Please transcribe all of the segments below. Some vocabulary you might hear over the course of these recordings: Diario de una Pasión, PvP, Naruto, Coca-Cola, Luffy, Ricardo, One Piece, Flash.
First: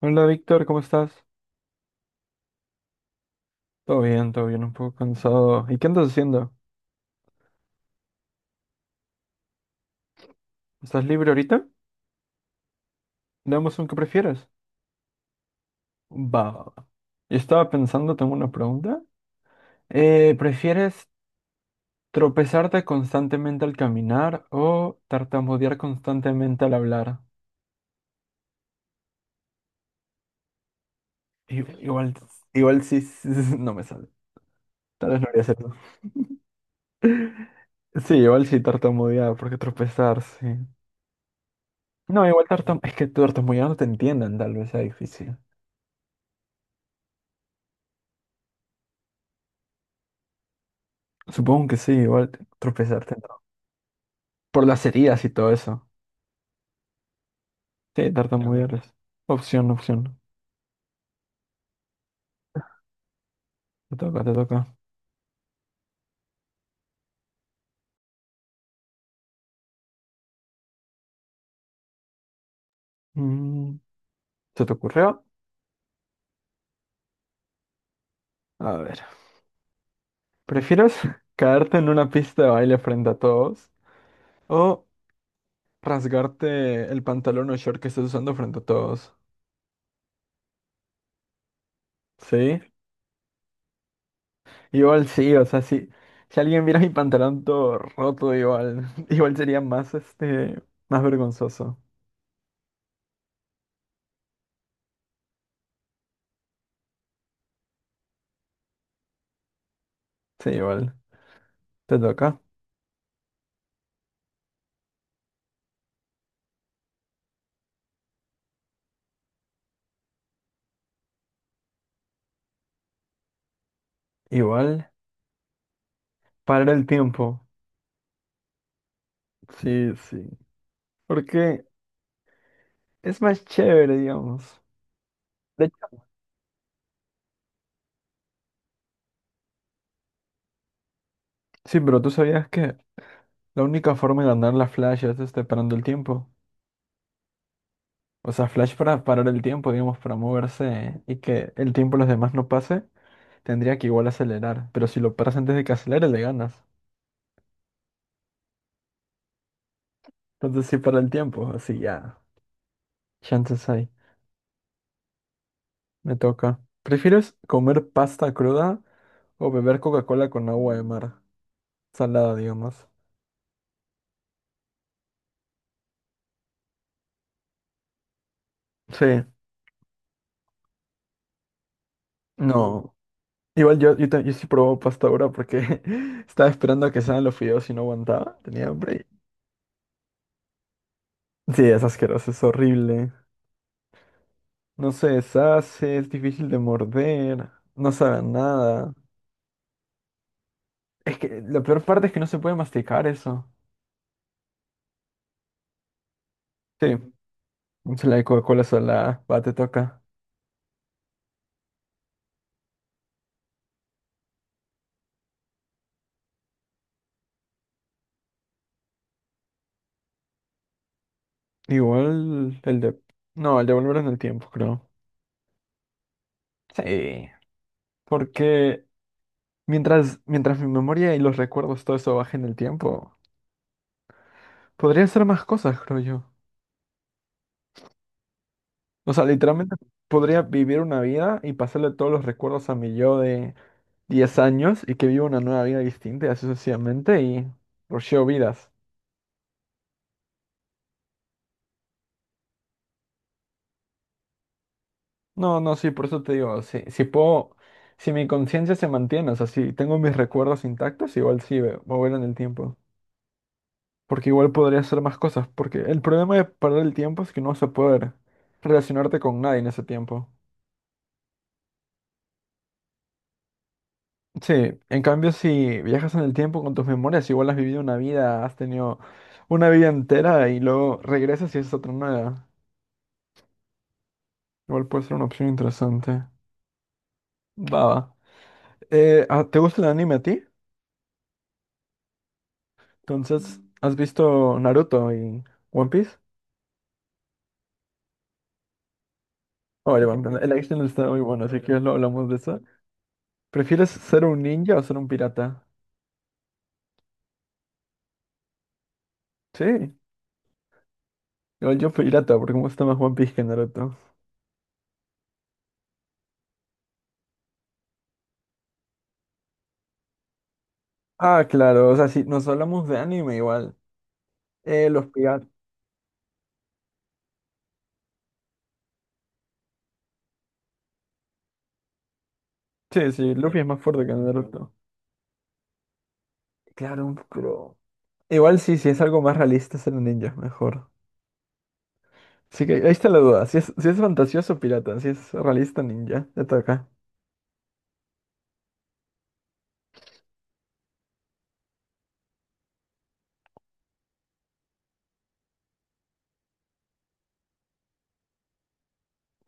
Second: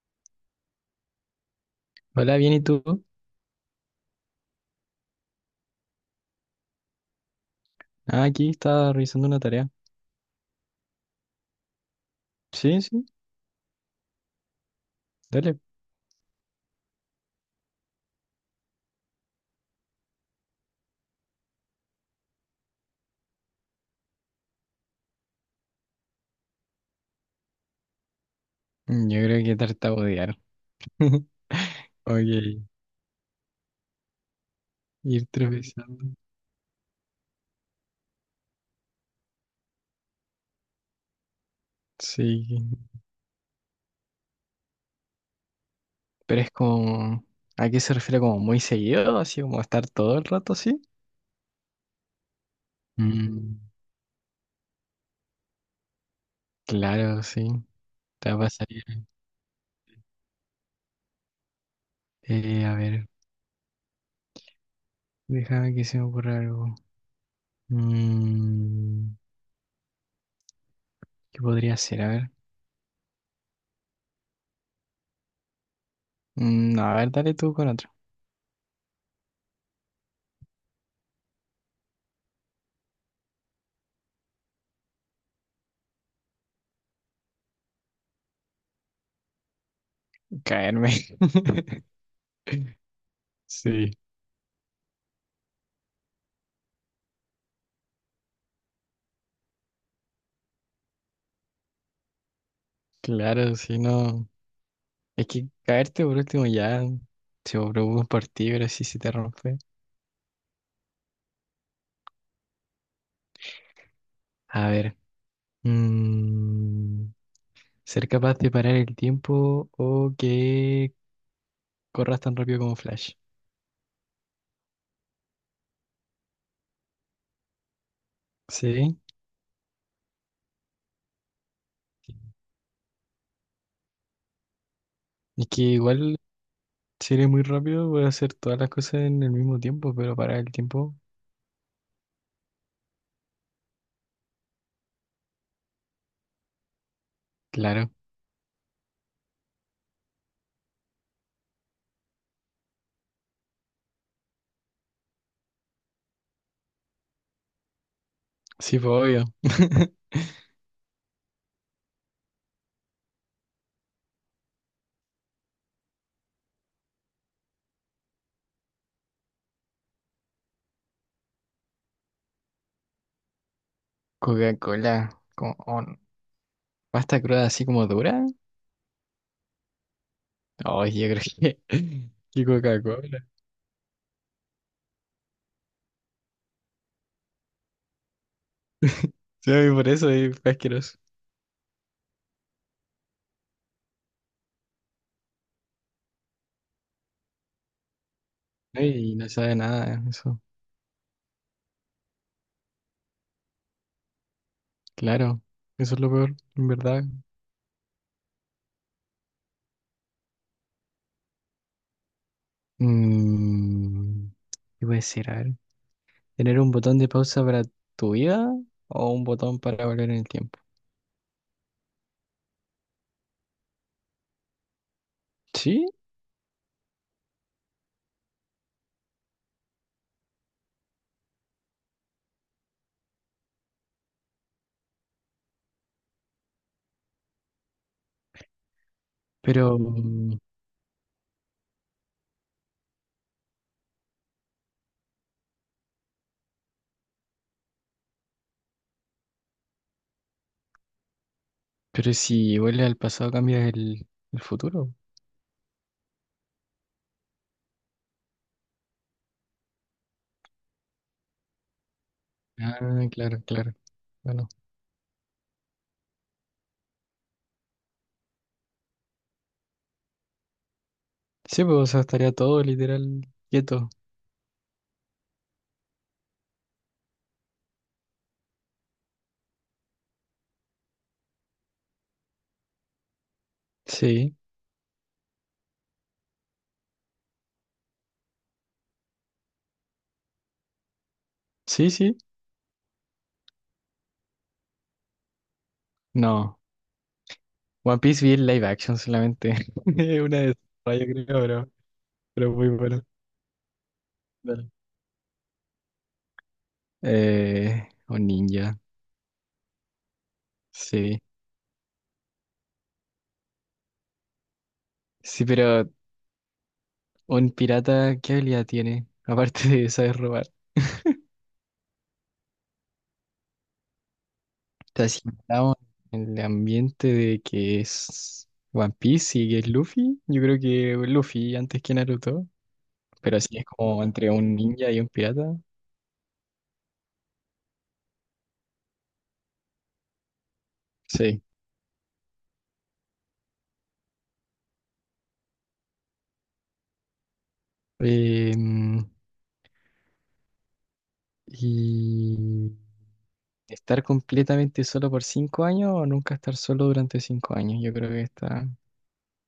Hola Víctor, ¿cómo estás? Hola, bien, ¿y tú? Todo bien, un poco cansado. ¿Y qué andas haciendo? Ah, aquí estaba revisando una tarea. ¿Estás libre ahorita? Sí, sí, Damos un que prefieres. dale. Va, va, va. Yo estaba pensando, tengo una pregunta. ¿Prefieres tropezarte constantemente al caminar o tartamudear constantemente al hablar? Yo creo que tartamudear. Igual, Ok, igual sí, sí, sí, no me sale. Tal vez ir no haría hacerlo. tropezando. Sí, igual sí tartamudear, porque tropezar, sí. No, igual Sí, es que tartamudear no te entiendan, tal vez sea difícil. pero es como... ¿A qué se refiere como muy seguido? Así como estar todo el rato así. Supongo que sí, igual tropezarte. Mm, Por las heridas y todo eso. claro, sí. Sí, claro, Te va a pasar. tartamudear es opción, opción. A ver, Te toca, te toca. déjame que se me ocurra algo. Mm, ¿qué podría ser? A ver. Mm, ¿se te ocurrió? Mm, no, a ver, dale tú con otro. A ver. ¿Prefieres caerte en una pista de baile frente a todos o rasgarte el pantalón o short que estás usando frente a todos? Caerme. ¿Sí? Sí, Igual sí, o sea, si, si alguien viera mi pantalón todo roto, igual, igual sería más, este, más vergonzoso. claro, si no. Es que caerte por último ya, si vos preocupas por un partido, pero si se te rompe. Sí, igual. Te toca. A ver, mm, ser capaz de parar el tiempo o que corras tan rápido como Flash. Igual. Parar el tiempo. Sí, Sí, sí. Porque es más chévere, digamos. es que De hecho, igual si eres muy rápido puedes hacer todas las cosas en el mismo tiempo, pero parar el tiempo, sí, pero tú sabías que la única forma de ganar la Flash es este, parando el tiempo. claro, O sea, Flash para parar el tiempo, digamos, para moverse y que el tiempo de los demás no pase, tendría que igual acelerar. Pero si lo paras antes de que acelere, le ganas. sí, pues obvio. Entonces sí para el tiempo, así ya. Chances hay. Me toca. ¿Prefieres comer pasta cruda o beber Coca-Cola con agua de mar? Salada, digamos. Coca-Cola, con on- pasta cruda así como dura. Sí. Ay, yo creo que, que No. Coca-Cola. Igual yo, yo sí probaba pasta ahora porque estaba esperando a que salgan los fideos y no aguantaba. Tenía hambre. Sí, por eso es asqueroso. Sí, es asqueroso, es horrible. No se deshace, es difícil de morder, no sabe a nada. Ey, no sabe nada, eso, Es que la peor parte es que no se puede masticar eso. claro, eso es lo peor, en Sí, verdad. se la de Coca-Cola sola, va, te toca. Mm, ¿qué puede ser? A ver, ¿tener un botón de pausa para tu vida o un botón para volver en el tiempo? Igual el de... No, el de volver en el tiempo, creo. Sí, Sí, porque mientras mi memoria y los recuerdos, todo eso baje en el tiempo, podría hacer más cosas, creo yo. O sea, literalmente pero, mm, podría vivir una vida y pasarle todos los recuerdos a mi yo de 10 años y que viva una nueva vida distinta y así sucesivamente y rusheo vidas. pero si vuelves al pasado cambias el futuro. No, no, sí, por eso te digo, si, si puedo, si mi conciencia se mantiene, o sea, si tengo mis recuerdos intactos, igual sí, voy a ver en el tiempo. Ah, claro, claro, Porque bueno. igual podría hacer más cosas, porque el problema de perder el tiempo es que no vas a poder relacionarte con nadie en ese tiempo. Sí, pues o sea, estaría todo literal quieto. Sí, en cambio si viajas en el tiempo con tus memorias, igual has vivido una vida, has tenido una vida entera y luego regresas y es otra nueva. Sí, Igual puede ser una opción interesante. Va, va. ¿Te gusta el anime a ti? Sí. Entonces, ¿has visto Naruto y One Piece? No, One Piece vi el live action solamente. Oye, Una bueno, de el action esas, yo está muy creo, bueno, así que ya lo hablamos de pero eso. muy bueno. ¿Prefieres ser un Dale. ninja o ser un pirata? Un ninja, Sí, sí. igual yo pirata, porque me gusta más One Piece que Naruto. Sí, pero un pirata, ¿qué habilidad tiene? Aparte de saber robar. Ah, claro, o sea, si nos hablamos de anime igual. O Los sea, si piratas. estamos en el ambiente de que es One Piece y que es Luffy, yo creo que Luffy antes que Naruto. Sí, sí, Pero así Luffy es es más como fuerte que entre un Naruto. ninja y un pirata. Claro, pero... Igual sí, sí es algo más realista ser un ninja, mejor. Sí. Así que ahí está la duda, si es, si es fantasioso pirata, si es realista ninja, ya está acá. Em, y estar completamente solo por 5 años o nunca estar solo durante 5 años, yo creo que está.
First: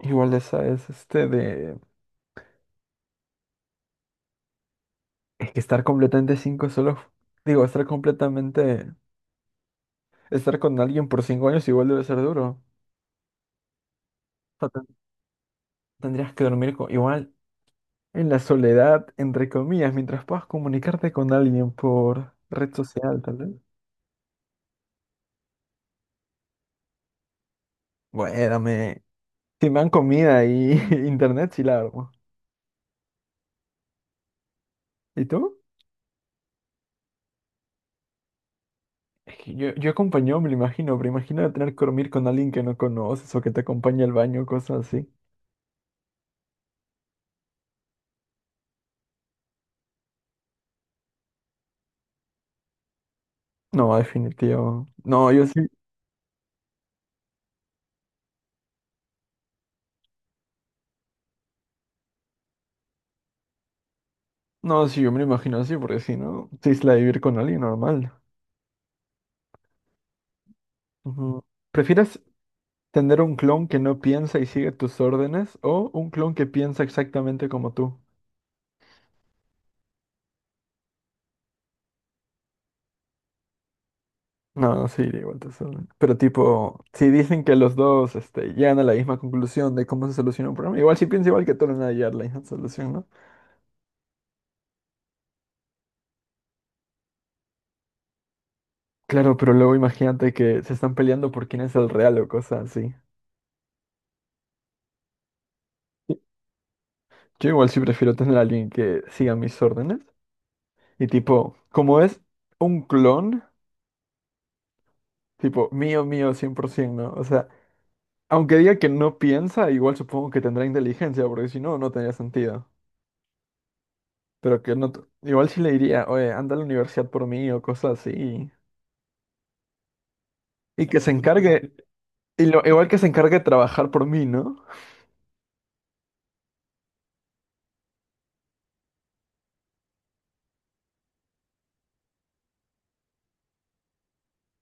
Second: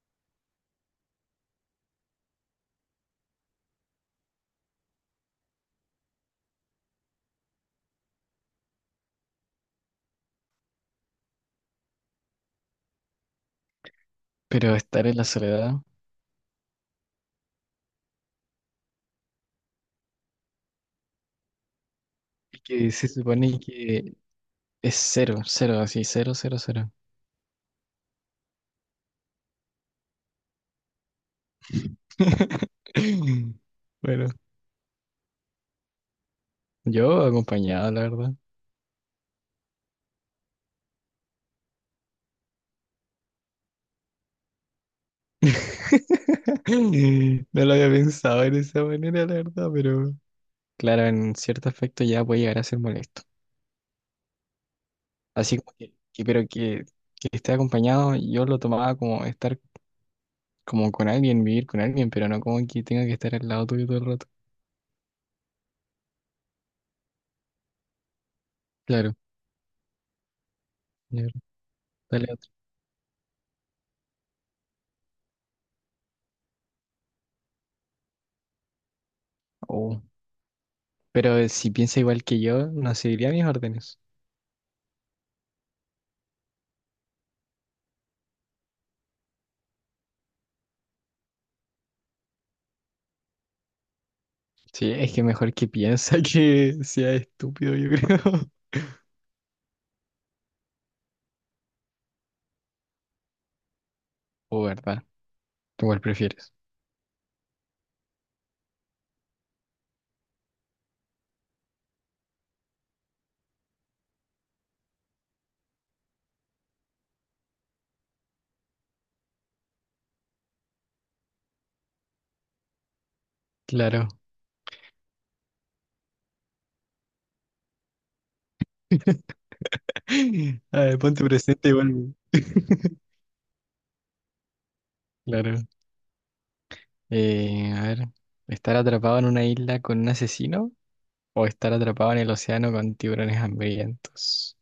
Igual esa es este de... Es que estar completamente cinco solo... Digo, estar completamente... Estar con alguien por 5 años igual debe ser duro. O sea, Pero estar en la soledad. tendrías que dormir igual en la soledad, entre comillas, mientras puedas comunicarte con alguien por Y red que se social, tal vez. supone que es cero, cero, así, cero, cero, cero. Bueno, si me dan comida y internet, sí la armo. Bueno, ¿Y tú? yo acompañado, la verdad. Es que yo acompañado me lo imagino, pero imagino tener que dormir con alguien que no conoces o que te acompañe al baño, cosas así. No lo había pensado en esa manera, la verdad, pero claro, en cierto aspecto ya puede llegar a ser molesto. No, definitivo. No, yo Así sí. como que esté acompañado, yo lo tomaba como estar como con alguien, vivir con alguien, pero no como que tenga que estar al lado tuyo todo el rato. No, sí, yo me lo imagino así, porque si no, sí es la de vivir con alguien normal. Claro, ya, Ujú. ¿Prefieres dale otro. tener un clon que no piensa y sigue tus órdenes o un clon que piensa exactamente como tú? Oh, pero si piensa igual que yo, no seguiría mis órdenes. No, sí, de igual te. Pero tipo, si dicen que los dos este, llegan a la misma conclusión de cómo se soluciona un problema, igual si piensa igual que todos van a llegar a la misma solución, ¿no? Sí, es que mejor que piensa que sea estúpido, yo creo. Claro, pero luego imagínate que se están peleando por quién es el real o cosas así. O verdad, ¿tú cuál Y- prefieres? Yo igual sí prefiero tener a alguien que siga mis órdenes. Y tipo, como es un clon, tipo, mío, mío, 100%, ¿no? O sea, aunque diga que no piensa, igual supongo que tendrá inteligencia, porque si no, no tendría sentido. Claro. Pero que no. Igual sí le diría, oye, anda a la universidad por mí o cosas así. A Y ver, que se ponte presente encargue. igual. Y lo, igual que se encargue de trabajar por mí, ¿no? Claro. A ver, ¿estar atrapado en una isla con un asesino o estar atrapado en el océano con tiburones hambrientos?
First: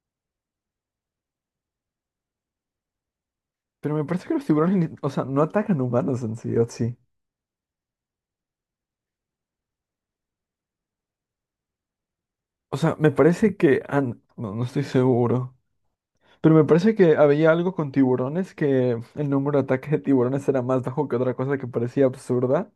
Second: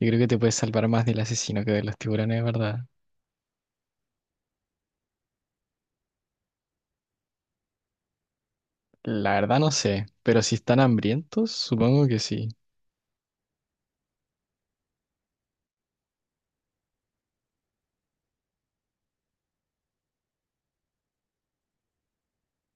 Yo creo que te puedes salvar más del asesino que de los tiburones, ¿verdad? Pero me parece que los tiburones, o sea, no atacan humanos en sí, ¿o sí? La verdad no sé, pero si están hambrientos, supongo que sí. O sea, me parece que no, no estoy seguro. Pero me parece que había algo con tiburones que el número de ataques de tiburones era más bajo que otra cosa que parecía absurda.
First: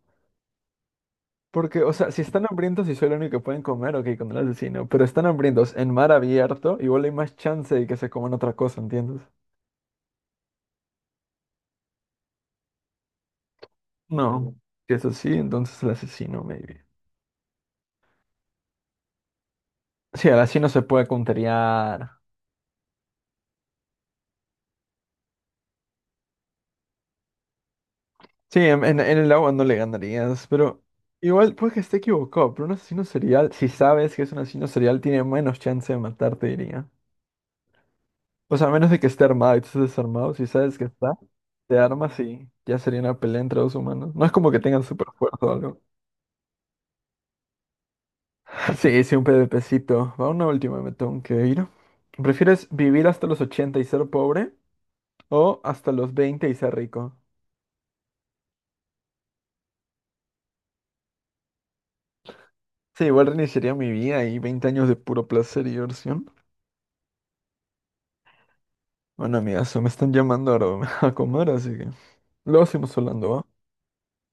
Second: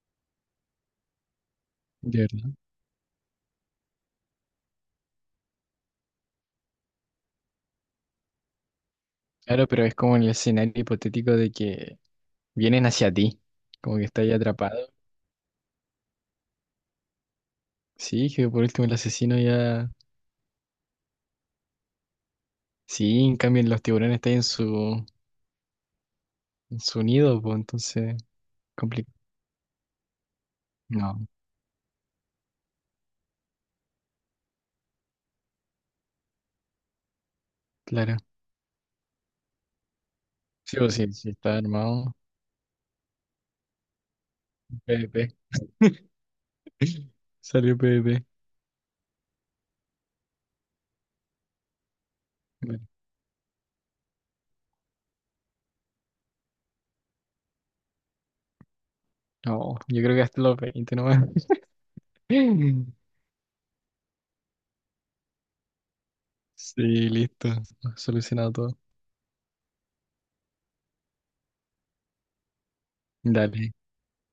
Porque, o sea, De si están verdad. hambrientos y soy el único que pueden comer, ok, con el asesino. Pero están hambrientos en mar abierto, igual hay más chance de que se coman otra cosa, ¿entiendes? Claro, pero es como el escenario hipotético de que vienen hacia ti, como que está ahí No, atrapado. si es así, entonces el asesino, maybe. Sí, que por último el asesino ya... Sí, al asesino se puede counterear. Sí, en cambio los tiburones están en en su nido, pues entonces Sí, en complicado. el agua no le ganarías, pero No, igual puede que esté equivocado, pero un asesino serial, si sabes que es un asesino serial, tiene menos chance de matarte, diría. claro. O sea, a menos de que esté armado y tú estés desarmado, si sabes que está, Sí está te armado. armas y ya sería una pelea entre dos humanos. No es como que tengan super PvP, fuerza o algo. salió PvP. Sí, sí, un PvPcito. Va una última, me tengo que ir. ¿Prefieres Bueno, vivir hasta los 80 y ser pobre o hasta los 20 y ser rico? no, yo creo que hasta los 20 nomás. Sí, igual reiniciaría mi vida y 20 años de puro placer y diversión. Sí, listo, solucionado todo. Bueno, amigazo, me están llamando ahora a comer, así que luego seguimos hablando, ¿va? Dale,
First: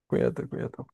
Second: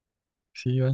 Cuídate, cuídate. sí, va.